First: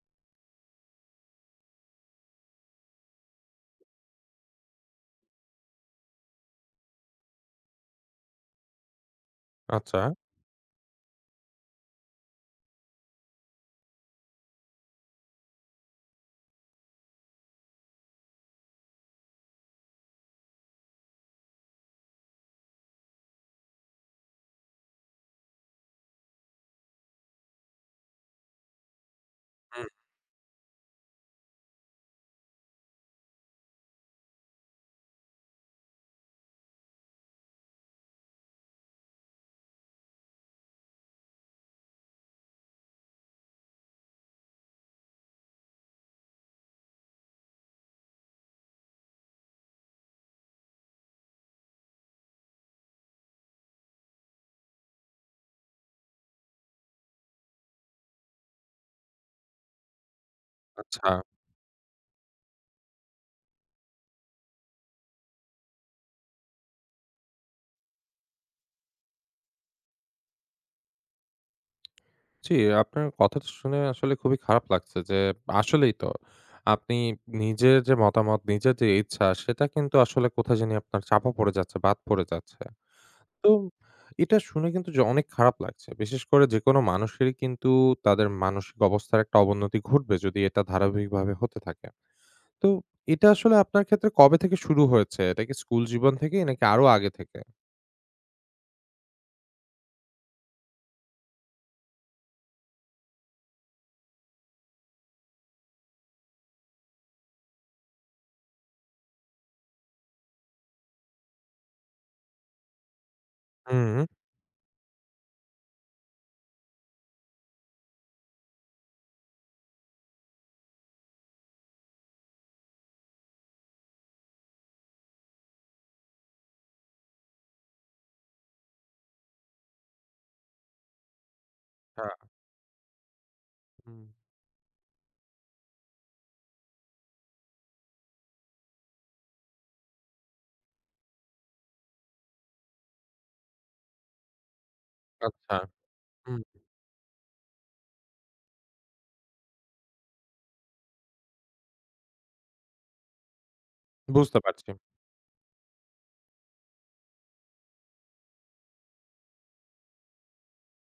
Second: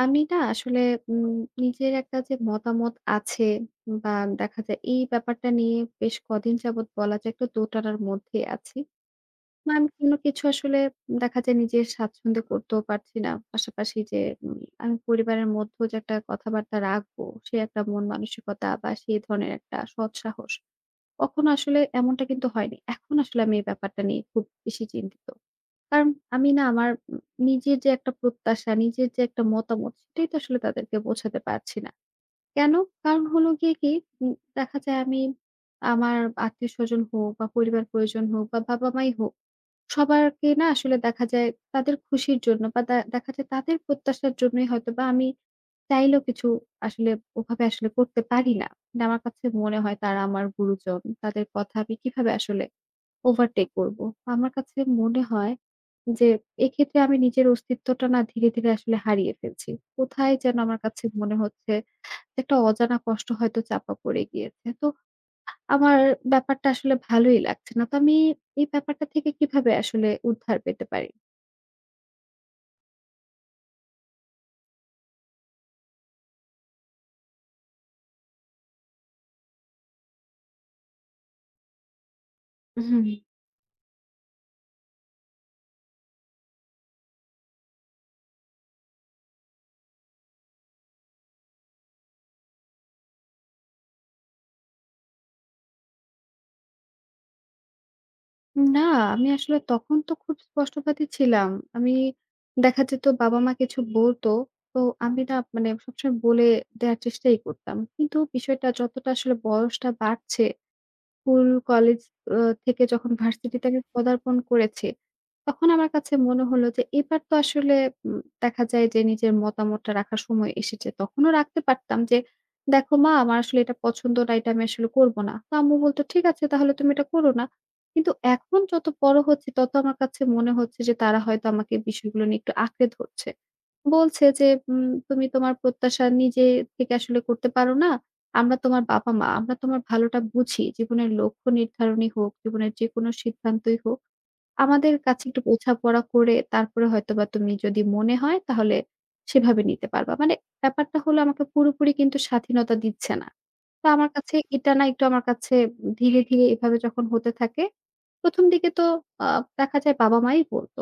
আমি না আসলে উম নিজের একটা যে মতামত আছে বা দেখা যায় এই ব্যাপারটা নিয়ে বেশ কদিন যাবৎ বলা যায় একটু দোটানার মধ্যে আছি। না আমি আচ্ছা, কোনো কিছু আসলে দেখা যায় নিজে স্বাচ্ছন্দ্য করতেও পারছি না। পাশাপাশি যে উম আমি পরিবারের মধ্যেও যে একটা কথাবার্তা রাখবো, সে একটা মন মানসিকতা বা সেই ধরনের একটা সৎসাহস কখনো আসলে এমনটা কিন্তু হয়নি। এখন আসলে আমি এই ব্যাপারটা নিয়ে খুব বেশি চিন্তিত। কারণ আমি না আমার নিজের যে একটা প্রত্যাশা, নিজের যে একটা মতামত সেটাই তো আসলে তাদেরকে বোঝাতে পারছি না। কেন? কারণ হলো গিয়ে কি উম দেখা যায় আমি আমার আত্মীয়স্বজন হোক বা পরিবার পরিজন হোক বা বাবা-মাই হোক, সবারকে না আসলে দেখা যায় তাদের খুশির জন্য বা দেখা যায় তাদের প্রত্যাশার জন্যই হয়তোবা আমি চাইলেও কিছু আসলে ওভাবে আসলে করতে পারি না। মানে আমার কাছে মনে হয় তারা আমার গুরুজন। তাদের কথা আমি কিভাবে আসলে ওভারটেক করব? আমার কাছে মনে হয় যে এক্ষেত্রে আমি নিজের অস্তিত্বটা না ধীরে, ধীরে আসলে হারিয়ে ফেলছি। কোথায় যেন আমার কাছে আচ্ছা। মনে হচ্ছে যে একটা অজানা কষ্ট হয়তো চাপা পড়ে গিয়েছে। তো আমার ব্যাপারটা আসলে ভালোই লাগছে না। তো আমি এই ব্যাপারটা থেকে কিভাবে আসলে উদ্ধার পেতে পারি? জি, আপনার কথাটা শুনে আসলে খুবই খারাপ লাগছে যে আসলেই তো আপনি নিজের যে মতামত, নিজের যে ইচ্ছা সেটা কিন্তু আসলে কোথায় জানি আপনার চাপা পড়ে যাচ্ছে, বাদ পড়ে যাচ্ছে। হুম। তো এটা শুনে কিন্তু যে অনেক খারাপ লাগছে। বিশেষ করে যেকোনো মানুষেরই কিন্তু তাদের মানসিক অবস্থার একটা অবনতি ঘটবে যদি এটা ধারাবাহিকভাবে হতে থাকে। তো এটা আসলে আপনার ক্ষেত্রে কবে থেকে শুরু হয়েছে? এটা কি স্কুল জীবন থেকেই নাকি আরো আগে থেকে? না, আমি আসলে তখন তো খুব স্পষ্টবাদী ছিলাম। আমি দেখা যেত বাবা-মা কিছু বলতো, তো আমি না মানে সবসময় বলে দেয়ার চেষ্টাই করতাম। কিন্তু বিষয়টা যতটা আসলে বয়সটা বাড়ছে স্কুল, কলেজ আ থেকে যখন ভার্সিটিতে আমি হুম, পদার্পণ করেছি, তখন আমার কাছে মনে হলো যে এবার তো আসলে দেখা যায় যে নিজের মতামতটা রাখার সময় এসেছে। তখনও রাখতে পারতাম যে, "দেখো মা আমার আসলে এটা পছন্দ না, এটা আমি আসলে করব না।" তো আম্মু বলত, "ঠিক আছে তাহলে তুমি এটা করো না।" কিন্তু এখন যত বড় হচ্ছি তত আমার কাছে মনে হচ্ছে যে তারা হয়তো আমাকে হ্যাঁ, বিষয়গুলো নিয়ে একটু আঁকড়ে ধরছে। হুম, বলছে যে, তুমি তোমার প্রত্যাশা নিজে থেকে আসলে করতে পারো না। আমরা তোমার বাবা-মা, আমরা তোমার ভালোটা বুঝি। জীবনের লক্ষ্য নির্ধারণই হোক, জীবনের যেকোনো সিদ্ধান্তই হোক। আমাদের কাছে একটু আচ্ছা, বোঝাপড়া করে হুম, তারপরে হয়তোবা তুমি যদি মনে হয় তাহলে সেভাবে নিতে পারবা। মানে ব্যাপারটা হলো আমাকে পুরোপুরি কিন্তু স্বাধীনতা দিচ্ছে না। তো আমার কাছে বুঝতে পারছি। এটা না একটু আমার কাছে ধীরে, ধীরে এভাবে যখন হতে থাকে, ১ম দিকে তো আ দেখা যায় বাবা-মাই বলত।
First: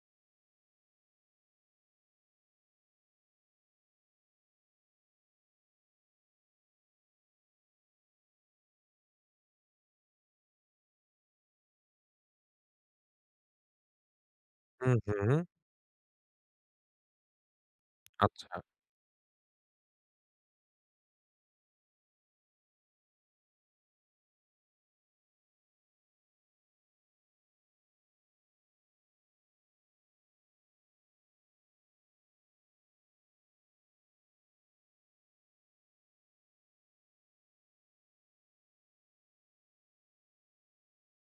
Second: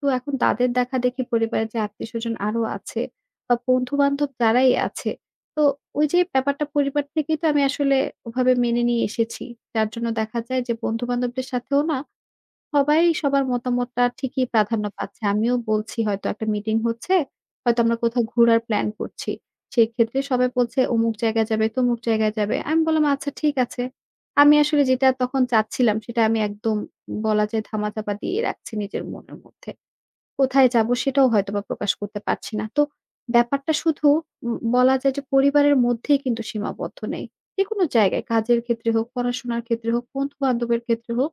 তো এখন তাদের দেখাদেখি পরিবারের যে আত্মীয়স্বজন আরো আছে বা বন্ধু-বান্ধব যারাই আছে তো ওই যে ব্যাপারটা পরিবার থেকেই তো আমি আসলে ওভাবে মেনে নিয়ে এসেছি। যার জন্য দেখা যায় যে বন্ধু-বান্ধবদের সাথেও না সবাই সবার মতামতটা ঠিকই প্রাধান্য হুম, পাচ্ছে। হুম। আমিও বলছি হয়তো একটা মিটিং হচ্ছে, হয়তো আমরা কোথাও আচ্ছা। ঘোরার প্ল্যান করছি। সেক্ষেত্রে সবাই বলছে অমুক জায়গায় যাবে, তমুক জায়গায় যাবে। আমি বললাম, "আচ্ছা ঠিক আছে।" আমি আসলে যেটা তখন চাচ্ছিলাম সেটা আমি একদম বলা যায় ধামাচাপা দিয়ে রাখছি নিজের মনের মধ্যে। কোথায় যাব সেটাও হয়তোবা প্রকাশ করতে পারছি না। তো ব্যাপারটা শুধু বলা যায় যে পরিবারের মধ্যেই কিন্তু সীমাবদ্ধ নেই। যেকোনো জায়গায় কাজের ক্ষেত্রে হোক, পড়াশোনার ক্ষেত্রে হোক, বন্ধু-বান্ধবের ক্ষেত্রে হোক,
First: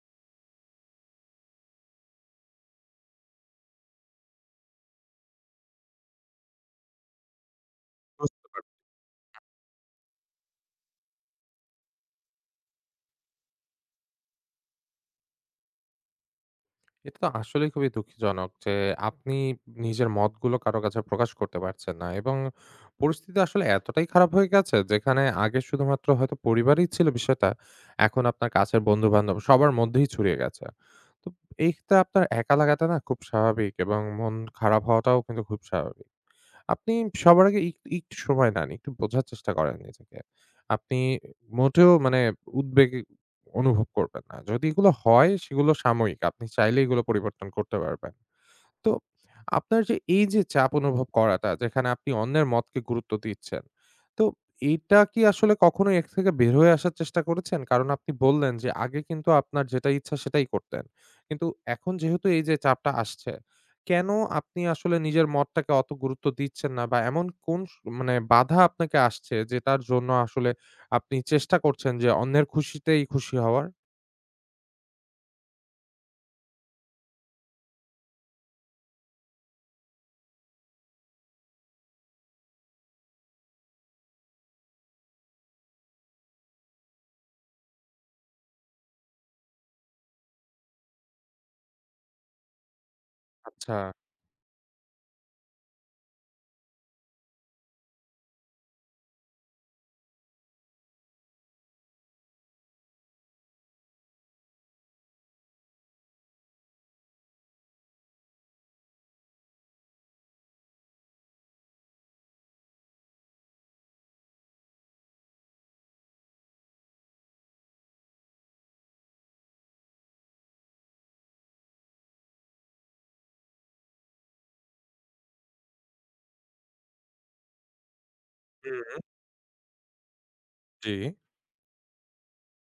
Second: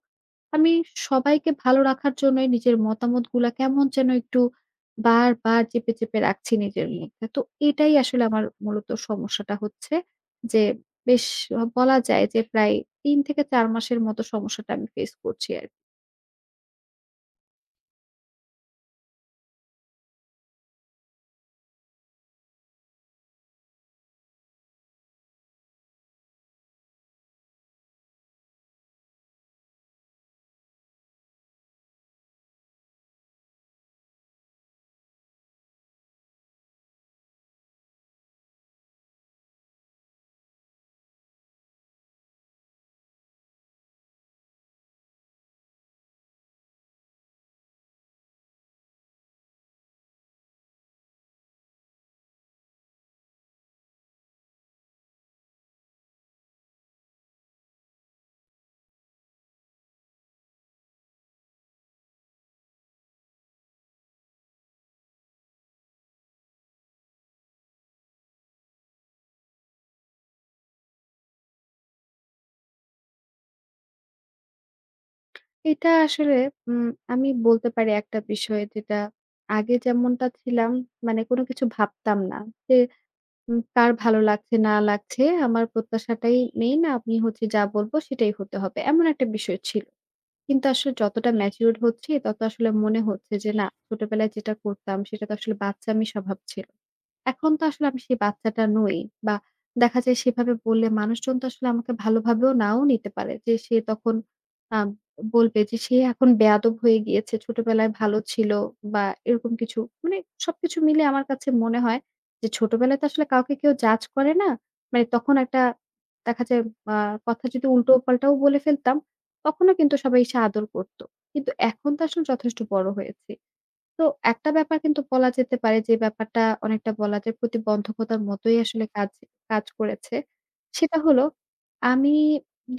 আমি সবাইকে ভালো রাখার জন্যই নিজের মতামতগুলা কেমন যেন একটু বারবার চেপে, চেপে রাখছি নিজের মধ্যে। তো এটাই আসলে বুঝ আমার মূলত সমস্যাটা হচ্ছে যে বেশ বলা যায় যে প্রায় ৩ থেকে ৪ মাসের মতো সমস্যাটা আমি ফেস করছি আর কি। এটা তো আসলেই খুবই দুঃখজনক যে আপনি নিজের মতগুলো কারো কাছে প্রকাশ করতে পারছেন না এবং পরিস্থিতি আসলে এতটাই খারাপ হয়ে গেছে যেখানে আগে শুধুমাত্র হয়তো পরিবারই ছিল বিষয়টা, এখন আপনার কাছের বন্ধু-বান্ধব সবার মধ্যেই ছড়িয়ে গেছে। তো এইটা আপনার একা লাগাটা না খুব স্বাভাবিক এবং মন খারাপ হওয়াটাও কিন্তু খুব স্বাভাবিক। আপনি সবার আগে একটু সময় নেন। একটু বোঝার চেষ্টা করেন নিজেকে। আপনি মোটেও মানে উদ্বেগ অনুভব করবেন না। যদি এগুলো হয় সেগুলো সাময়িক। আপনি চাইলে এগুলো পরিবর্তন করতে পারবেন। তো আপনার যে এই যে চাপ অনুভব করাটা যেখানে আপনি অন্যের মতকে গুরুত্ব দিচ্ছেন, তো এটা কি আসলে কখনো এর থেকে বের হয়ে আসার চেষ্টা করেছেন? কারণ আপনি বললেন যে আগে কিন্তু আপনার যেটা ইচ্ছা সেটাই করতেন। কিন্তু এখন যেহেতু এই যে চাপটা আসছে, কেন আপনি আসলে নিজের মতটাকে অত গুরুত্ব দিচ্ছেন না? বা এমন কোন মানে বাধা আপনাকে আসছে যেটার জন্য আসলে আপনি চেষ্টা করছেন যে অন্যের খুশিতেই খুশি হওয়ার? এটা আসলে উম আমি বলতে পারি একটা বিষয় যেটা আগে যেমনটা ছিলাম মানে কোনো কিছু ভাবতাম না। যে কার ভালো লাগছে না লাগছে আমার প্রত্যাশাটাই মেইন। আমি হচ্ছে যা বলব সেটাই হতে হবে। এমন একটা বিষয় ছিল। কিন্তু আসলে যতটা ম্যাচিউরড হচ্ছি, তত আসলে মনে হচ্ছে যে না, আচ্ছা। ছোটবেলায় যেটা করতাম সেটা তো আসলে বাচ্চামি স্বভাব ছিল। এখন তো আসলে আমি সেই বাচ্চাটা নই বা দেখা যায় সেভাবে বললে মানুষজন তো আসলে আমাকে ভালোভাবেও নাও নিতে পারে। যে সে তখন আ বলবে যে সে এখন বেয়াদব হয়ে গিয়েছে, ছোটবেলায় ভালো ছিল বা এরকম কিছু। মানে সবকিছু মিলে আমার কাছে মনে হয় যে ছোটবেলায় তো আসলে কাউকে কেউ জাজ করে না। মানে তখন একটা দেখা যায় আ কথা যদি উল্টো পাল্টাও বলে ফেলতাম তখনও কিন্তু সবাই এসে আদর করত। কিন্তু এখন তো আসলে যথেষ্ট বড় হয়েছি। তো একটা ব্যাপার কিন্তু বলা যেতে পারে যে ব্যাপারটা অনেকটা বলা যায় প্রতিবন্ধকতার মতোই আসলে হুম, কাজ কাজ করেছে। জি। সেটা হলো আমি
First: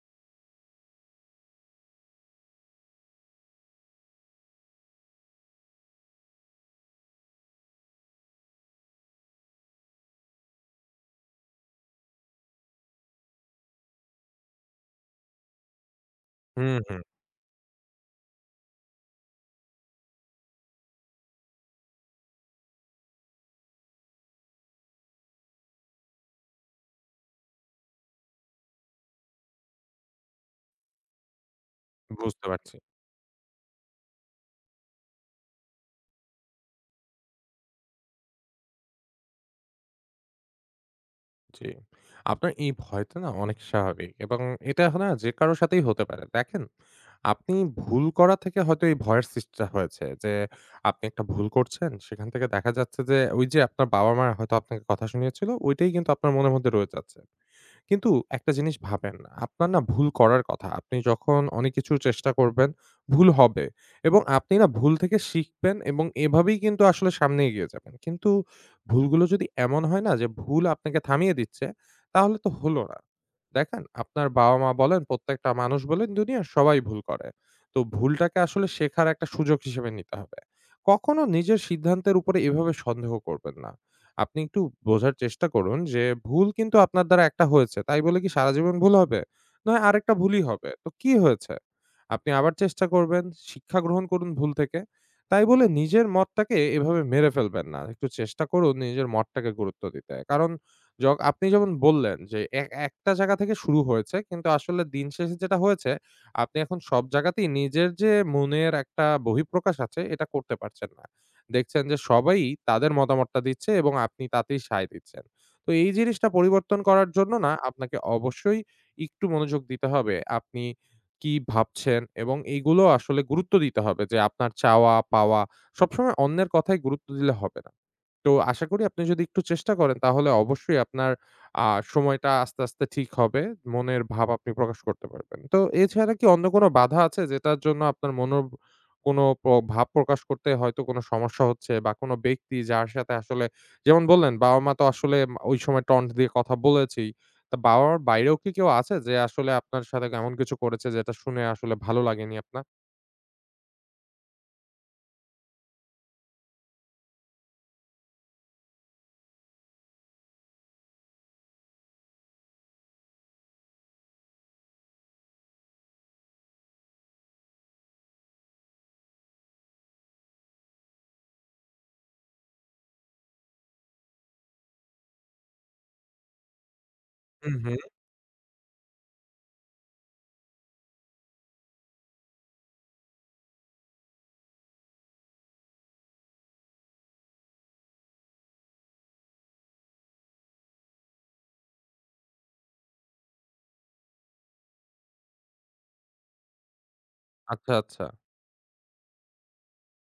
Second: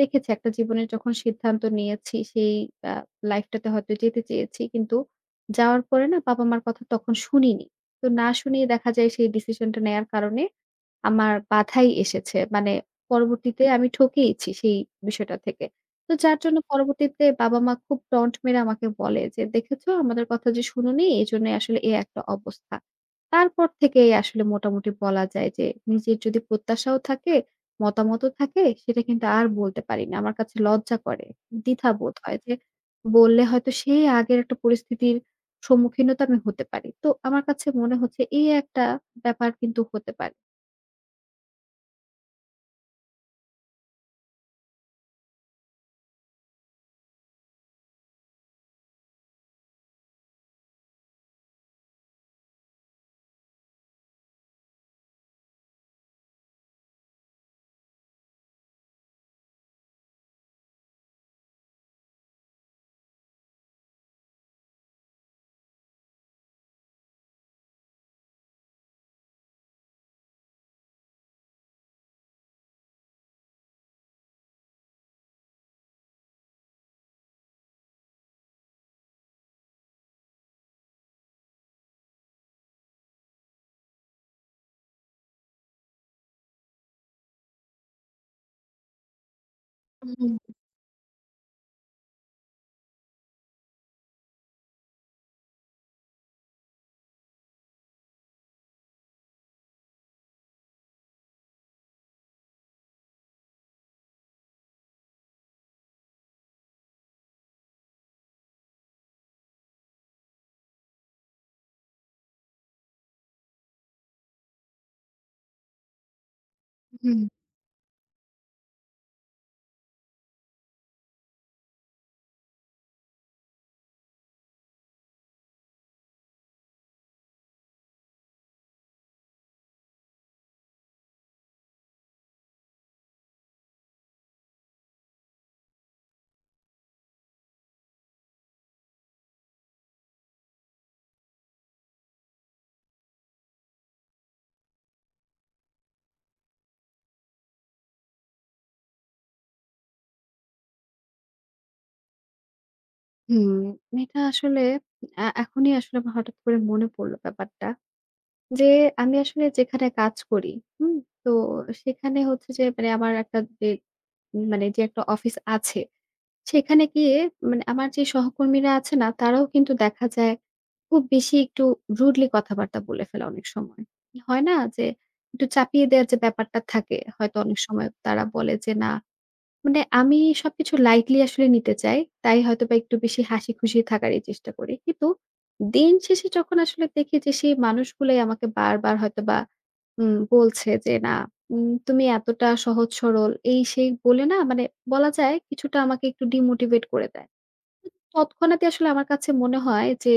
দেখেছি একটা জীবনের যখন সিদ্ধান্ত নিয়েছি সেই আ লাইফটাতে হয়তো যেতে চেয়েছি। কিন্তু যাওয়ার পরে না বাবা-মার কথা তখন শুনিনি। তো না শুনিয়ে দেখা যায় সেই ডিসিশনটা নেয়ার কারণে আমার বাধাই এসেছে। মানে পরবর্তীতে আমি ঠকেইছি সেই বিষয়টা থেকে। তো যার জন্য হুম, হুম। পরবর্তীতে বাবা-মা খুব টন্ট মেরে আমাকে বলে যে, "দেখেছো আমাদের কথা যে শুনোনি এজন্যই আসলে এই একটা অবস্থা।" তারপর থেকেই আসলে মোটামুটি বলা যায় যে নিজের যদি প্রত্যাশাও থাকে, মতামতও থাকে সেটা কিন্তু আর বলতে পারি না। আমার কাছে লজ্জা করে, দ্বিধা বোধ হয় বুঝতে যে পারছি। বললে হয়তো সেই আগের একটা পরিস্থিতির সম্মুখীনও তো আমি হতে পারি। তো আমার কাছে মনে হচ্ছে এই একটা ব্যাপার কিন্তু হতে পারে। জি। আপনার এই ভয়টা না অনেক স্বাভাবিক এবং এটা না যে কারো সাথেই হতে পারে। দেখেন, আপনি ভুল করা থেকে হয়তো এই ভয়ের সৃষ্টিটা হয়েছে যে আপনি একটা ভুল করছেন। সেখান থেকে দেখা যাচ্ছে যে ওই যে আপনার বাবা-মা হয়তো আপনাকে কথা শুনিয়েছিল, ওইটাই কিন্তু আপনার মনের মধ্যে রয়ে যাচ্ছে। কিন্তু একটা জিনিস ভাবেন, আপনার না ভুল করার কথা। আপনি যখন অনেক কিছুর চেষ্টা করবেন, ভুল হবে এবং আপনি না ভুল থেকে শিখবেন এবং এভাবেই কিন্তু আসলে সামনে এগিয়ে যাবেন। কিন্তু ভুলগুলো যদি এমন হয় না যে ভুল আপনাকে থামিয়ে দিচ্ছে, তাহলে তো হলো না। দেখেন, আপনার বাবা-মা বলেন, প্রত্যেকটা মানুষ বলেন, দুনিয়ার সবাই ভুল করে। তো ভুলটাকে আসলে শেখার একটা সুযোগ হিসেবে নিতে হবে। কখনো নিজের সিদ্ধান্তের উপরে এভাবে সন্দেহ করবেন না। আপনি একটু বোঝার চেষ্টা করুন যে ভুল কিন্তু আপনার দ্বারা একটা হয়েছে। তাই বলে কি সারা জীবন ভুল হবে? নয় আরেকটা ভুলই হুম, হবে। তো কি হয়েছে? আপনি আবার চেষ্টা করবেন, শিক্ষা গ্রহণ করুন ভুল থেকে। তাই বলে নিজের মতটাকে এভাবে মেরে ফেলবেন না। একটু চেষ্টা করুন নিজের মতটাকে গুরুত্ব দিতে। কারণ য আপনি যেমন বললেন যে একটা জায়গা থেকে শুরু হয়েছে কিন্তু আসলে দিন শেষে যেটা হয়েছে আপনি এখন সব জায়গাতেই নিজের যে মনের একটা বহিঃপ্রকাশ আছে এটা করতে পারছেন না। দেখছেন যে সবাই তাদের মতামতটা দিচ্ছে এবং আপনি তাতেই সায় দিচ্ছেন। তো এই জিনিসটা পরিবর্তন করার হুম। জন্য না আপনাকে অবশ্যই একটু মনোযোগ দিতে হবে। আপনি কি ভাবছেন এবং এইগুলো আসলে গুরুত্ব দিতে হবে যে আপনার চাওয়া, পাওয়া সবসময় অন্যের কথায় গুরুত্ব দিলে হবে না। তো আশা করি আপনি যদি একটু চেষ্টা করেন তাহলে অবশ্যই আপনার আ সময়টা আস্তে, আস্তে ঠিক হবে। মনের ভাব আপনি প্রকাশ করতে পারবেন। তো এছাড়া কি অন্য কোনো বাধা আছে যেটার জন্য আপনার মনোর কোনো প ভাব প্রকাশ করতে হয়তো কোনো সমস্যা হচ্ছে বা কোনো ব্যক্তি যার সাথে আসলে যেমন বললেন বাবা-মা তো আসলে ওই সময় টন্ট দিয়ে কথা বলেছেই। তা বাবা-মার বাইরেও কি কেউ আছে যে আসলে আপনার সাথে এমন কিছু করেছে যেটা শুনে আসলে ভালো লাগেনি আপনার? হুম, এটা আসলে এখনই আসলে আমার হঠাৎ করে মনে পড়ল ব্যাপারটা। যে আমি আসলে যেখানে কাজ করি, হুম? তো সেখানে হচ্ছে যে মানে আমার একটা যে মানে যে একটা অফিস আছে, সেখানে গিয়ে মানে আমার যে সহকর্মীরা আছে না, তারাও কিন্তু দেখা যায় খুব বেশি একটু rudely কথাবার্তা বলে ফেলে অনেক সময়। হয় না? যে একটু চাপিয়ে দেওয়ার যে ব্যাপারটা থাকে, হয়তো হুম, অনেক হুম। সময় তারা বলে যে না মানে আমি সবকিছু লাইটলি আসলে নিতে চাই। তাই হয়তোবা একটু বেশি হাসিখুশি থাকারই চেষ্টা করি। কিন্তু দিন শেষে যখন আসলে দেখি যে সেই মানুষগুলাই আমাকে বারবার হয়তোবা বলছে যে, "না, তুমি এতটা সহজ সরল" এই সেই বলে না মানে বলা যায় কিছুটা আমাকে একটু ডিমোটিভেট করে দেয়। আচ্ছা, আচ্ছা। তৎক্ষণাৎই আসলে আমার কাছে মনে হয় যে,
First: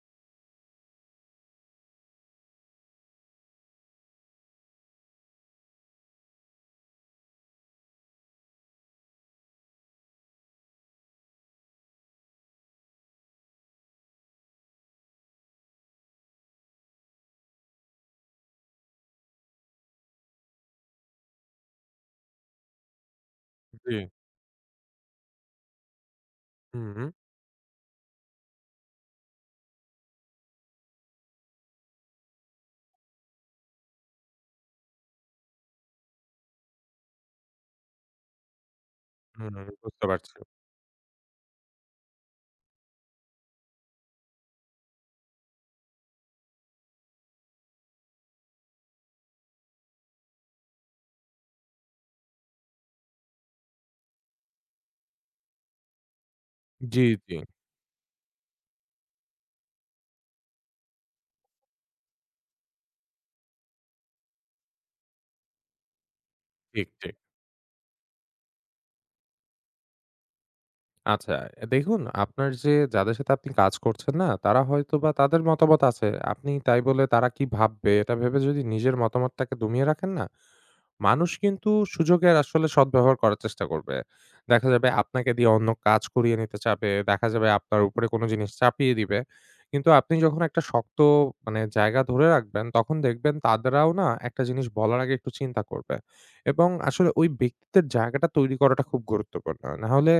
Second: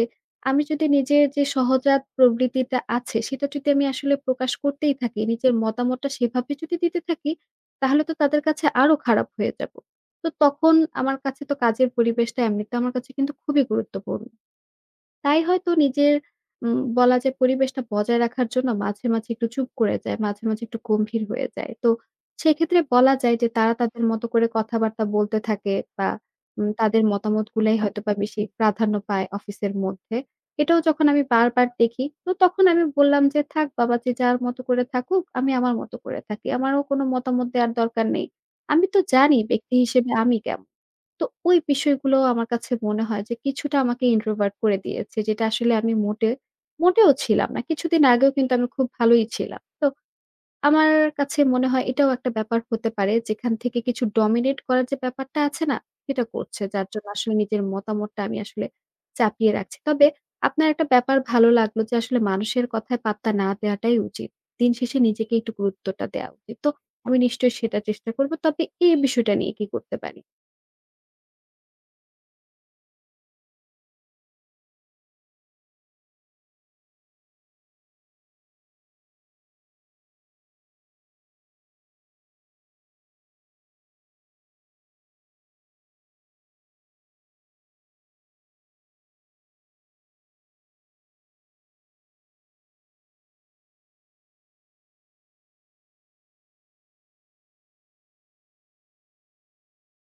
আমি যদি নিজের যে সহজাত প্রবৃত্তিটা আছে, সেটা যদি আমি আসলে প্রকাশ করতেই থাকি, নিজের মতামতটা সেভাবে যদি দিতে থাকি, তাহলে তো তাদের কাছে আরো খারাপ হয়ে যাব। তো তখন আমার কাছে তো কাজের পরিবেশটা এমনিতে আমার কাছে কিন্তু খুবই গুরুত্বপূর্ণ। তাই হয়তো নিজের বলা যায় পরিবেশটা বজায় রাখার জন্য মাঝে, মাঝে একটু চুপ করে যায়, মাঝে, মাঝে একটু গম্ভীর হয়ে যায়। তো সেক্ষেত্রে বলা যায় যে তারা জি। তাদের মতো করে কথাবার্তা বলতে থাকে বা হুম, তাদের হুম, মতামত গুলাই হয়তোবা বেশি প্রাধান্য পায় অফিসের মধ্যে। এটাও যখন আমি বারবার দেখি, তো তখন আমি বললাম যে, "থাক বাবা যে যার মতো করে থাকুক, আমি আমার মতো করে থাকি। আমারও কোনো মতামত দেওয়ার দরকার নেই। আমি তো জানি হুম, ব্যক্তি বুঝতে হিসেবে পারছি। আমি কেমন।" তো ওই বিষয়গুলো আমার কাছে মনে হয় যে কিছুটা আমাকে ইন্ট্রোভার্ট করে দিয়েছে। যেটা আসলে আমি মোটেও ছিলাম না। কিছুদিন আগেও কিন্তু আমি খুব ভালোই ছিলাম। তো আমার কাছে মনে হয় এটাও একটা ব্যাপার হতে পারে যেখান থেকে কিছু ডমিনেট করার যে ব্যাপারটা আছে না? সেটা করছে। যার জি, জন্য আসলে জি। নিজের মতামতটা আমি আসলে চাপিয়ে রাখছি। তবে আপনার একটা ব্যাপার ভালো লাগলো যে আসলে মানুষের কথায় পাত্তা না দেওয়াটাই উচিত। দিন শেষে নিজেকে একটু গুরুত্বটা দেওয়া উচিত। তো ঠিক, ঠিক। আমি নিশ্চয়ই সেটা চেষ্টা করব। তবে এই বিষয়টা নিয়ে কি করতে পারি? আচ্ছা, দেখুন আপনার যে যাদের সাথে আপনি কাজ করছেন না, তারা হয়তোবা তাদের মতামত আছে। আপনি তাই বলে তারা কি ভাববে এটা ভেবে যদি নিজের মতামতটাকে দমিয়ে রাখেন না, মানুষ কিন্তু সুযোগের আসলে সদ্ব্যবহার করার চেষ্টা করবে। দেখা যাবে আপনাকে দিয়ে অন্য কাজ করিয়ে নিতে চাবে। দেখা যাবে আপনার উপরে কোনো জিনিস চাপিয়ে দিবে। কিন্তু আপনি যখন একটা শক্ত মানে জায়গা ধরে রাখবেন, তখন দেখবেন তাদেরাও না একটা জিনিস বলার আগে একটু চিন্তা করবে। এবং আসলে ওই ব্যক্তিত্বের জায়গাটা তৈরি করাটা খুব গুরুত্বপূর্ণ। নাহলে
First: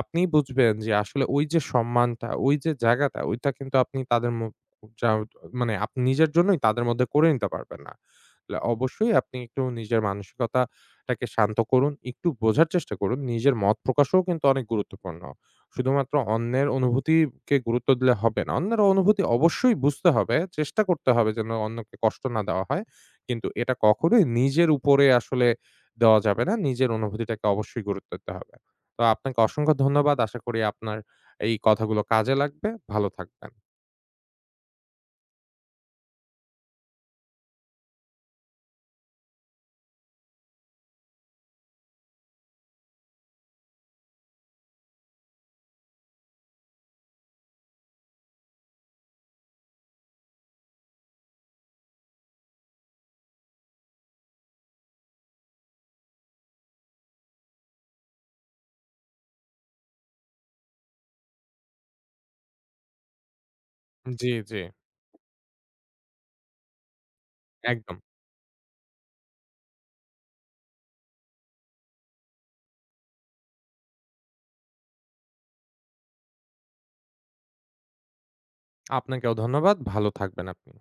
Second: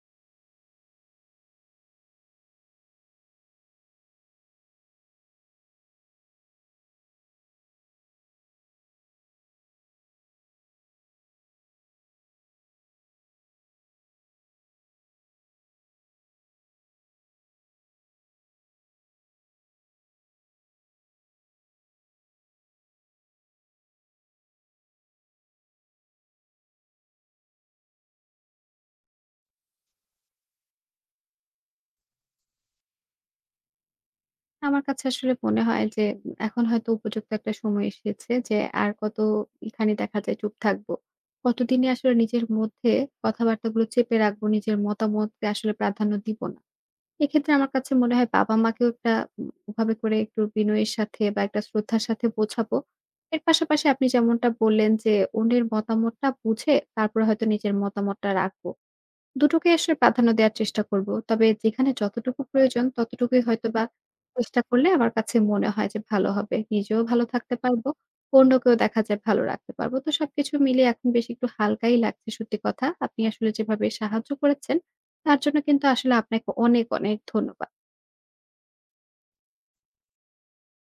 আপনি বুঝবেন যে আসলে ওই যে সম্মানটা, ওই যে জায়গাটা, ওইটা কিন্তু আপনি তাদের ম যাও মানে আপনি নিজের জন্যই তাদের মধ্যে করে নিতে পারবেন না। অবশ্যই আপনি একটু নিজের মানসিকতাটাকে শান্ত করুন। একটু বোঝার চেষ্টা করুন। নিজের মত প্রকাশও কিন্তু অনেক গুরুত্বপূর্ণ। শুধুমাত্র অন্যের অনুভূতিকে গুরুত্ব দিলে হবে না। অন্যের অনুভূতি অবশ্যই বুঝতে হবে। চেষ্টা করতে হবে যেন অন্যকে কষ্ট না দেওয়া হয়। কিন্তু এটা কখনোই নিজের উপরে আসলে দেওয়া যাবে না। নিজের অনুভূতিটাকে অবশ্যই গুরুত্ব দিতে হবে। তো আপনাকে অসংখ্য ধন্যবাদ। আশা করি আপনার এই কথাগুলো কাজে লাগবে। ভালো থাকবেন। আমার কাছে আসলে মনে হয় যে এখন হয়তো উপযুক্ত একটা সময় এসেছে যে আর কত এখানে দেখা যায় চুপ থাকবো। কতদিনে আসলে নিজের মধ্যে কথাবার্তাগুলো চেপে রাখবো, নিজের মতামতকে আসলে প্রাধান্য দিব না। এক্ষেত্রে আমার কাছে মনে হয় বাবা-মাকেও একটা ওভাবে করে একটু বিনয়ের সাথে বা একটা শ্রদ্ধার সাথে বোঝাবো। এর পাশাপাশি আপনি যেমনটা বললেন যে অন্যের মতামতটা বুঝে তারপরে হয়তো নিজের মতামতটা রাখবো। দুটোকে আসলে প্রাধান্য দেওয়ার চেষ্টা করব। তবে যেখানে যতটুকু প্রয়োজন ততটুকুই হয়তোবা জি, জি। চেষ্টা করলে আমার কাছে মনে হয় যে ভালো হবে। নিজেও ভালো থাকতে পারবো, একদম। অন্যকেও দেখা যায় ভালো রাখতে পারবো। তো সবকিছু মিলিয়ে এখন বেশ একটু হালকাই লাগছে সত্যি কথা। আপনি আসলে যেভাবে সাহায্য করেছেন তার জন্য কিন্তু আসলে আপনাকে অনেক, অনেক ধন্যবাদ। আপনাকেও ধন্যবাদ। ভালো থাকবেন আপনি।